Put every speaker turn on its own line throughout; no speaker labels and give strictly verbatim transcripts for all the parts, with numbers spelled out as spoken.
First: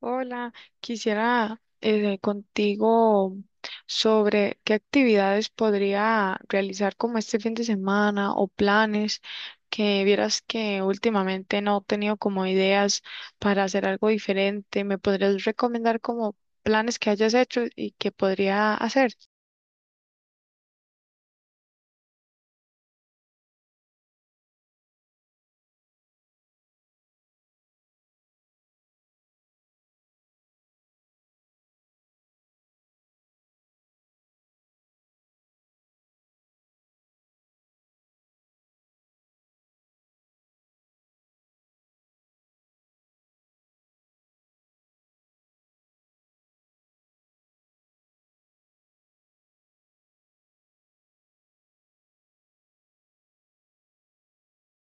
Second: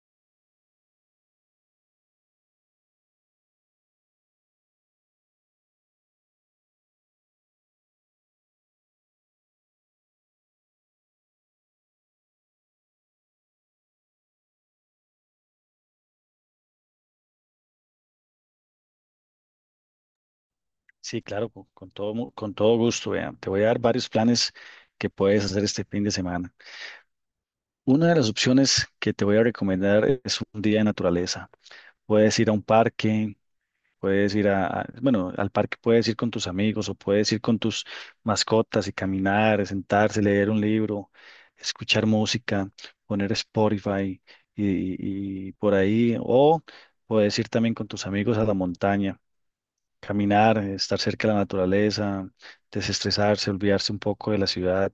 Hola, quisiera eh, contigo sobre qué actividades podría realizar como este fin de semana o planes que vieras que últimamente no he tenido como ideas para hacer algo diferente. ¿Me podrías recomendar como planes que hayas hecho y que podría hacer?
Sí, claro, con, con todo, mu- con todo gusto, vean. Te voy a dar varios planes que puedes hacer este fin de semana. Una de las opciones que te voy a recomendar es un día de naturaleza. Puedes ir a un parque, puedes ir a, a- bueno, al parque puedes ir con tus amigos o puedes ir con tus mascotas y caminar, sentarse, leer un libro, escuchar música, poner Spotify y, y por ahí. O puedes ir también con tus amigos a la montaña. Caminar, estar cerca de la naturaleza, desestresarse, olvidarse un poco de la ciudad.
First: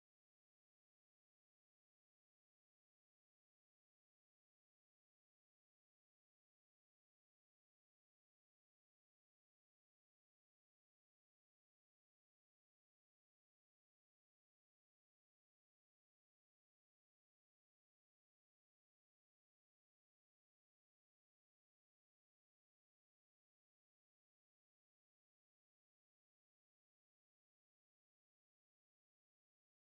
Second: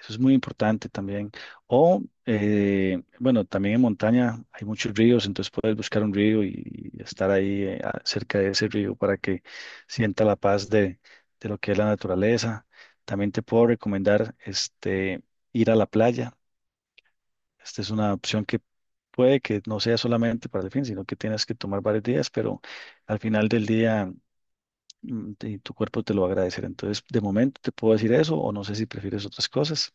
Eso es muy importante también. O, eh, bueno, también en montaña hay muchos ríos, entonces puedes buscar un río y, y estar ahí eh, a- cerca de ese río para que sienta la paz de, de lo que es la naturaleza. También te puedo recomendar este, ir a la playa. Esta es una opción que puede que no sea solamente para el fin, sino que tienes que tomar varios días, pero al final del día mm, y tu cuerpo te lo va a agradecer. Entonces, de momento te puedo decir eso o no sé si prefieres otras cosas.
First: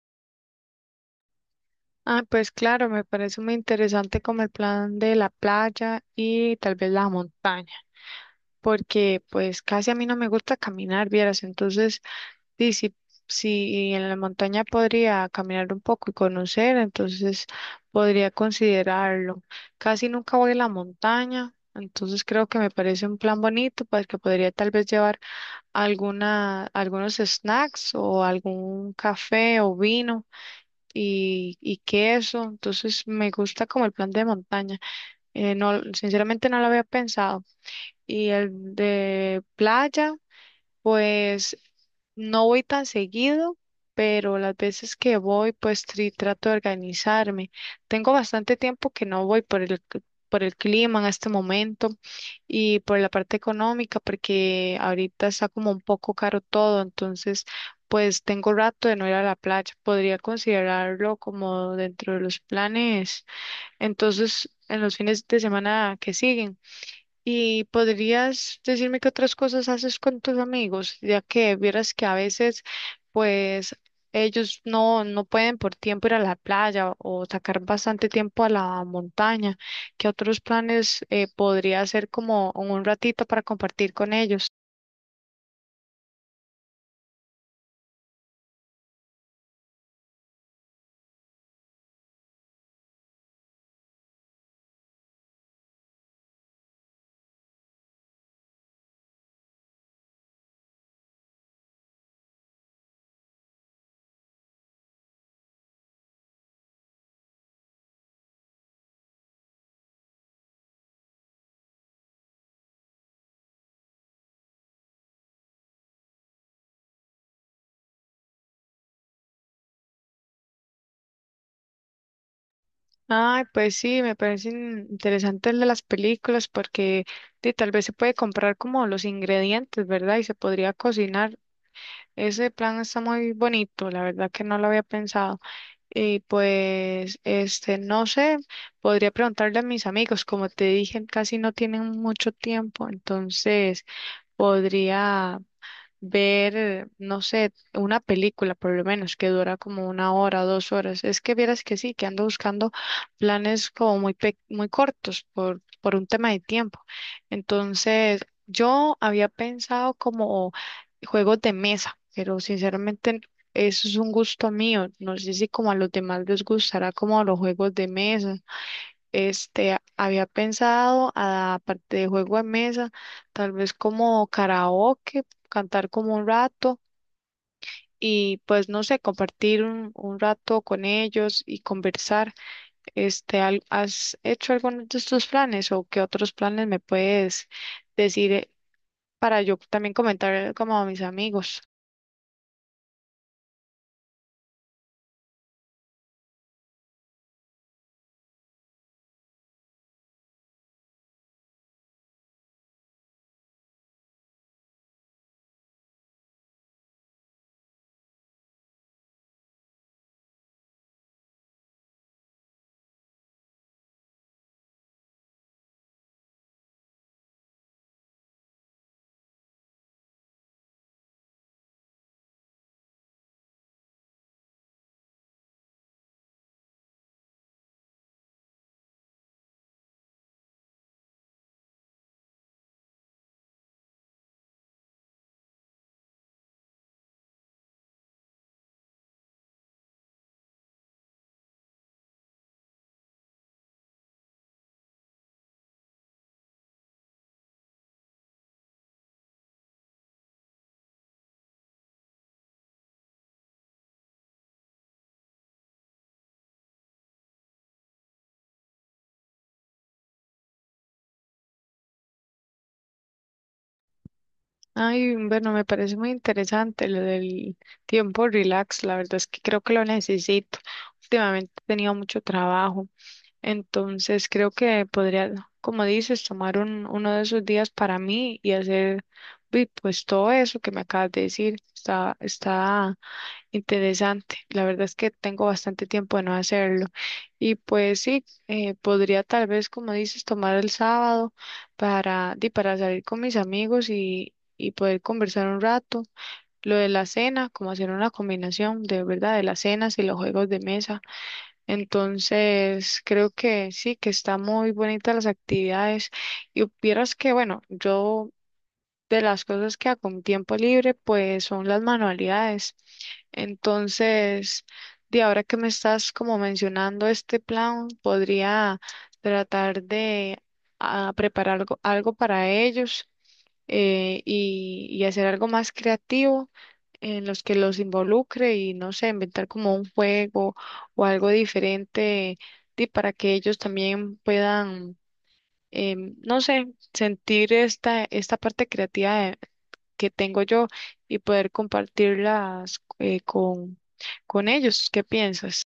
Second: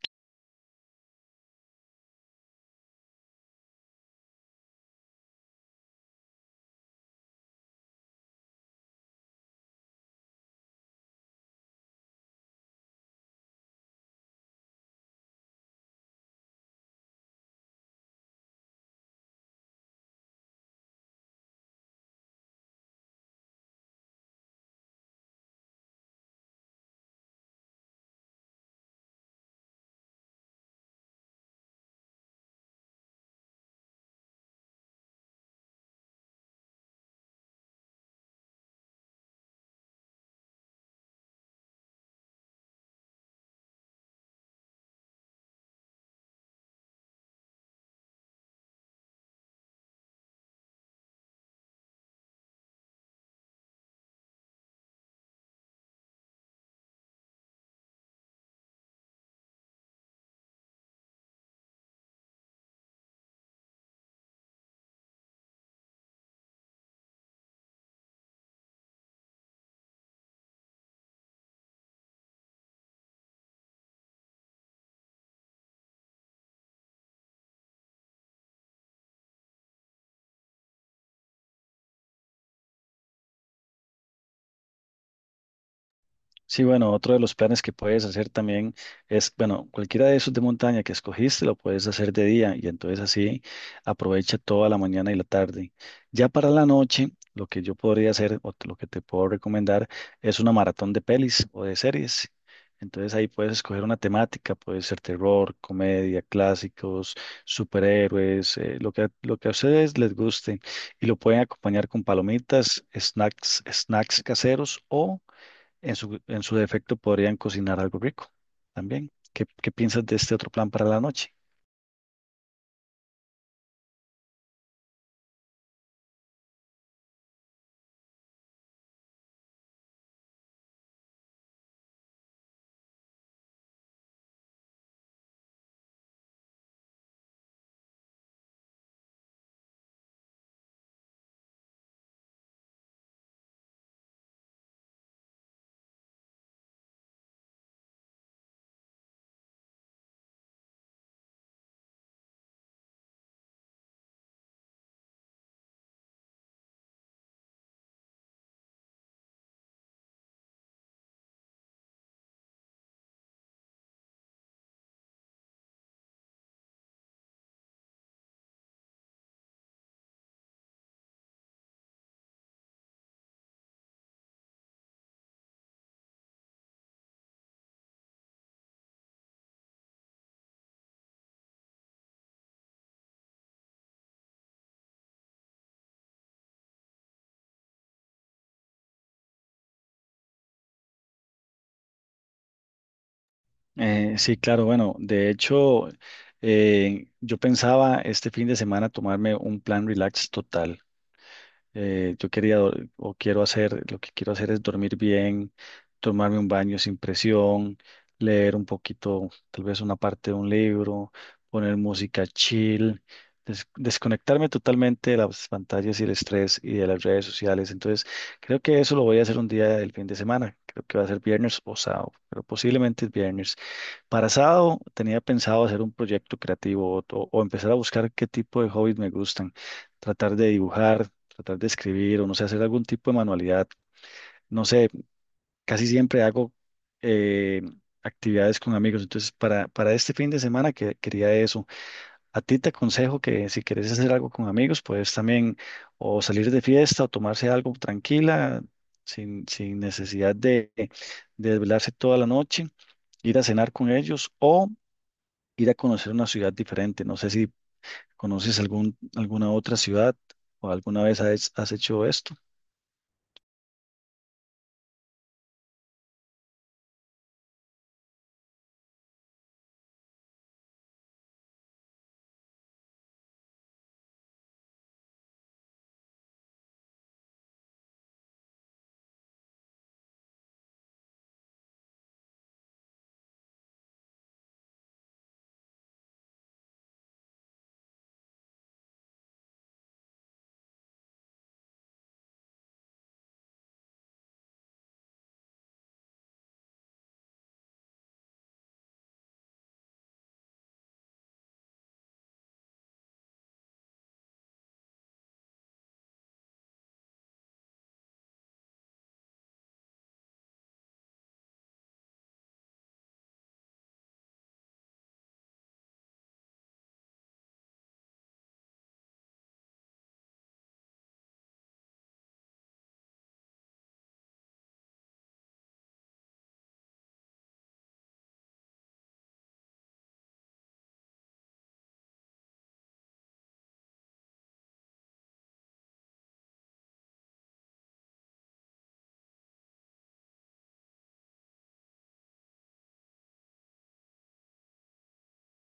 Ah, pues claro, me parece muy interesante como el plan de la playa y tal vez la montaña, porque pues casi a mí no me gusta caminar, vieras, entonces sí, sí, sí, en la montaña podría caminar un poco y conocer, entonces podría considerarlo. Casi nunca voy a la montaña, entonces creo que me parece un plan bonito, pues que podría tal vez llevar alguna, algunos snacks o algún café o vino y, y queso, entonces me gusta como el plan de montaña. Eh, no, sinceramente no lo había pensado. Y el de playa. Pues no voy tan seguido, pero las veces que voy, pues tri- trato de organizarme. Tengo bastante tiempo que no voy por el, c- por el clima en este momento y por la parte económica, porque ahorita está como un poco caro todo, entonces pues tengo rato de no ir a la playa. Podría considerarlo como dentro de los planes. Entonces, en los fines de semana que siguen. ¿Y podrías decirme qué otras cosas haces con tus amigos? Ya que vieras que a veces, pues, ellos no, no pueden por tiempo ir a la playa o sacar bastante tiempo a la montaña. ¿Qué otros planes eh, podría hacer como en un ratito para compartir con ellos?
Sí, bueno, otro de los planes que puedes hacer también es, bueno, cualquiera de esos de montaña que escogiste lo puedes hacer de día y entonces así aprovecha toda la mañana y la tarde. Ya para la noche, lo que yo podría hacer o lo que te puedo recomendar es una maratón de pelis o de series. Entonces ahí puedes escoger una temática, puede ser terror, comedia, clásicos, superhéroes, eh, lo que, lo que a ustedes les guste y lo pueden acompañar con palomitas, snacks, snacks caseros o en su, en su defecto podrían cocinar algo rico también. ¿Qué, qué piensas de este otro plan para la noche?
Ay, pues sí, me parecen interesantes el de las películas porque sí, tal vez se puede comprar como los ingredientes, ¿verdad? Y se podría cocinar. Ese plan está muy bonito, la verdad que no lo había pensado. Y pues, este, no sé, podría preguntarle a mis amigos, como te dije, casi no tienen mucho tiempo, entonces podría ver, eh, no sé, una película por lo menos que dura como una hora, dos horas. Es que vieras que sí, que ando buscando planes como muy, pe- muy cortos por, por un tema de tiempo. Entonces, yo había pensado como juegos de mesa, pero sinceramente eso es un gusto mío. No sé si como a los demás les gustará como los juegos de mesa. Este, a- había pensado, a- aparte de juego de mesa, tal vez como karaoke, cantar como un rato y pues no sé, compartir un, un rato con ellos y conversar. Este, al- ¿has hecho algunos de estos planes o qué otros planes me puedes decir eh, para yo también comentar como a mis amigos?
Eh,, sí, claro, bueno, de hecho, eh, yo pensaba este fin de semana tomarme un plan relax total. Eh, yo quería dor- o quiero hacer, lo que quiero hacer es dormir bien, tomarme un baño sin presión, leer un poquito, tal vez una parte de un libro, poner música chill, des- desconectarme totalmente de las pantallas y el estrés y de las redes sociales. Entonces, creo que eso lo voy a hacer un día del fin de semana. Creo que va a ser viernes o sábado, pero posiblemente es viernes. Para sábado tenía pensado hacer un proyecto creativo o, o empezar a buscar qué tipo de hobbies me gustan, tratar de dibujar, tratar de escribir o no sé, hacer algún tipo de manualidad. No sé, casi siempre hago eh, actividades con amigos, entonces para, para este fin de semana que, quería eso. A ti te aconsejo que si quieres hacer algo con amigos, puedes también o salir de fiesta o tomarse algo tranquila, sin, sin necesidad de, de desvelarse toda la noche, ir a cenar con ellos o ir a conocer una ciudad diferente. No sé si conoces algún, alguna otra ciudad o alguna vez has, has hecho esto.
Ay, bueno, me parece muy interesante lo del tiempo relax, la verdad es que creo que lo necesito. Últimamente he tenido mucho trabajo. Entonces creo que podría, como dices, tomar un, uno de esos días para mí y hacer vi, pues todo eso que me acabas de decir. Está, está interesante. La verdad es que tengo bastante tiempo de no hacerlo. Y pues sí, eh, podría tal vez, como dices, tomar el sábado para, di, para salir con mis amigos y, y poder conversar un rato. Lo de la cena, como hacer una combinación de verdad de la cena y los juegos de mesa. Entonces, creo que sí, que está muy bonita las actividades. Y vieras que, bueno, yo de las cosas que hago en tiempo libre, pues son las manualidades. Entonces, de ahora que me estás como mencionando este plan, podría tratar de ah, preparar algo, algo para ellos eh, y, y hacer algo más creativo en los que los involucre y no sé, inventar como un juego o algo diferente di, para que ellos también puedan, em, no sé, sentir esta, esta parte creativa de- que tengo yo y poder compartirlas eh, con, con ellos. ¿Qué piensas?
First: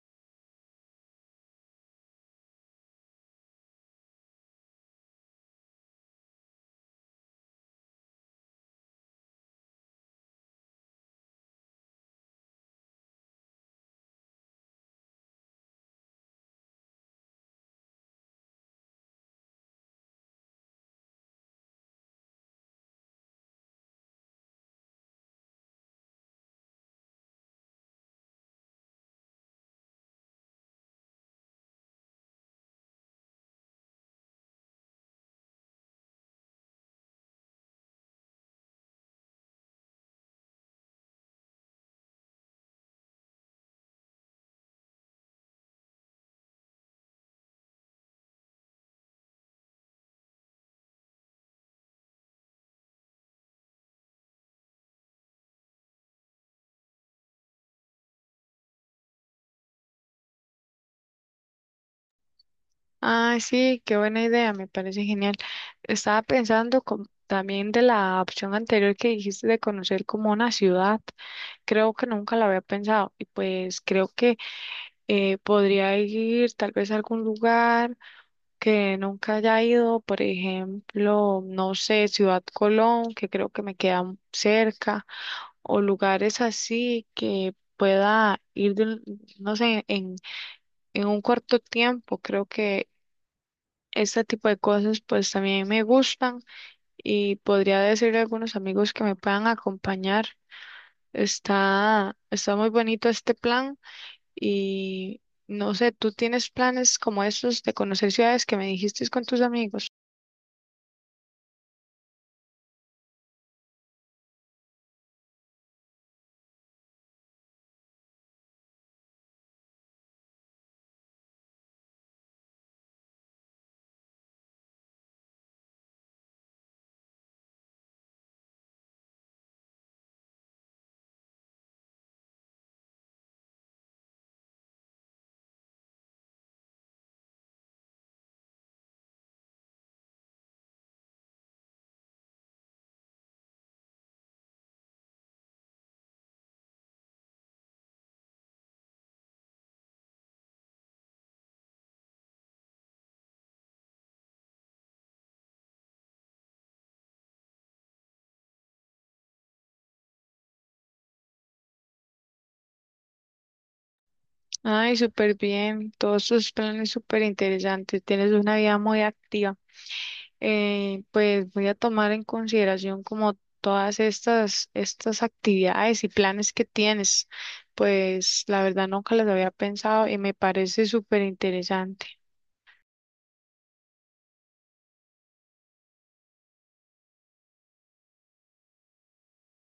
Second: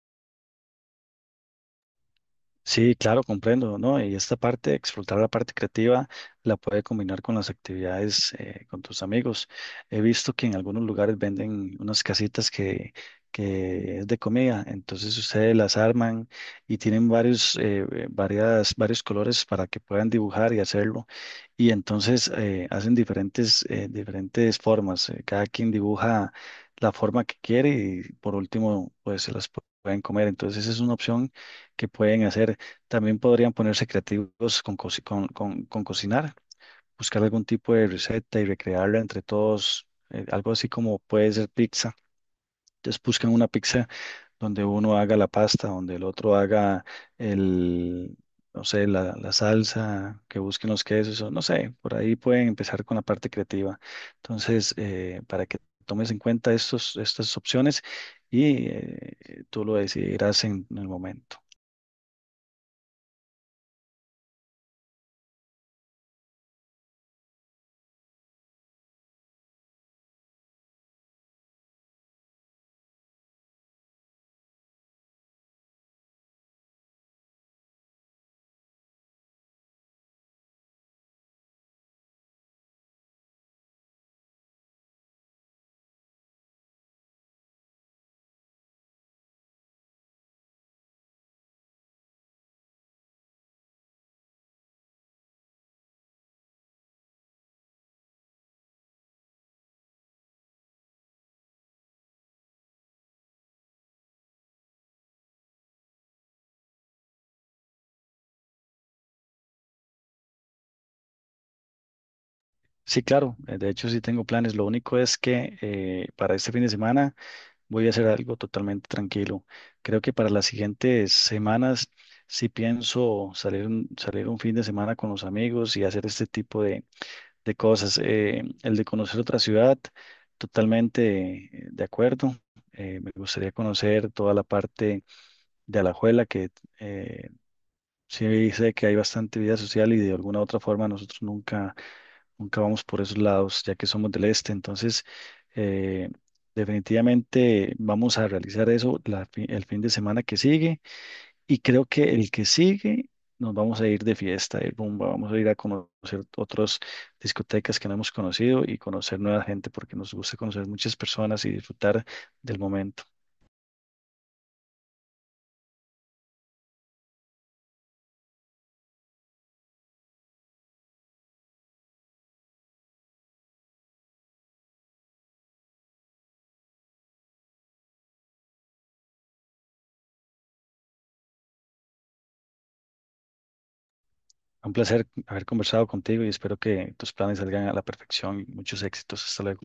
Sí, claro, comprendo, ¿no? Y esta parte, explotar la parte creativa, la puede combinar con las actividades eh, con tus amigos. He visto que en algunos lugares venden unas casitas que, que es de comida, entonces ustedes las arman y tienen varios, eh, eh, varias, varios colores para que puedan dibujar y hacerlo. Y entonces eh, hacen diferentes, eh, diferentes formas. Eh, cada quien dibuja la forma que quiere y por último, pues se las pu- pueden comer. Entonces esa es una opción que pueden hacer. También podrían ponerse creativos con, cosi- con, con- con cocinar, buscar algún tipo de receta y recrearla entre todos, eh, algo así como puede ser pizza. Entonces buscan una pizza donde uno haga la pasta, donde el otro haga el, no sé, la, la salsa, que busquen los quesos, o no sé, por ahí pueden empezar con la parte creativa. Entonces, eh, para que tomes en cuenta estos, estas opciones y eh, tú lo decidirás en en el momento.
Ah, sí, qué buena idea, me parece genial. Estaba pensando com- también de la opción anterior que dijiste de conocer como una ciudad. Creo que nunca la había pensado y pues creo que eh, podría ir tal vez a algún lugar que nunca haya ido, por ejemplo, no sé, Ciudad Colón, que creo que me queda m- cerca, o lugares así que pueda ir, de un- no sé, en, en un corto tiempo. Creo que este tipo de cosas pues también me gustan y podría decirle a algunos amigos que me puedan acompañar. Está, está muy bonito este plan. Y no sé, ¿tú tienes planes como estos de conocer ciudades que me dijiste con tus amigos?
Sí, claro, eh, de hecho sí tengo planes. Lo único es que eh, para este fin de semana voy a hacer algo totalmente tranquilo. Creo que para las siguientes semanas sí pienso salir un, salir un fin de semana con los amigos y hacer este tipo de, de cosas. Eh, el de conocer otra ciudad, totalmente eh, de acuerdo. Eh, me gustaría conocer toda la parte de Alajuela, que eh, sí sé que hay bastante vida social y de alguna otra forma nosotros nunca nunca vamos por esos lados, ya que somos del este. Entonces, eh, definitivamente vamos a realizar eso la fi- el fin de semana que sigue. Y creo que el que sigue nos vamos a ir de fiesta, de rumba, vamos a ir a conocer otras discotecas que no hemos conocido y conocer nueva gente, porque nos gusta conocer muchas personas y disfrutar del momento.
Ay, súper bien, todos tus planes súper interesantes, tienes una vida muy activa. Eh, pues voy a tomar en consideración como todas estas, estas actividades y planes que tienes. Pues la verdad nunca las había pensado y me parece súper interesante.
Un placer haber conversado contigo y espero que tus planes salgan a la perfección y muchos éxitos. Hasta luego.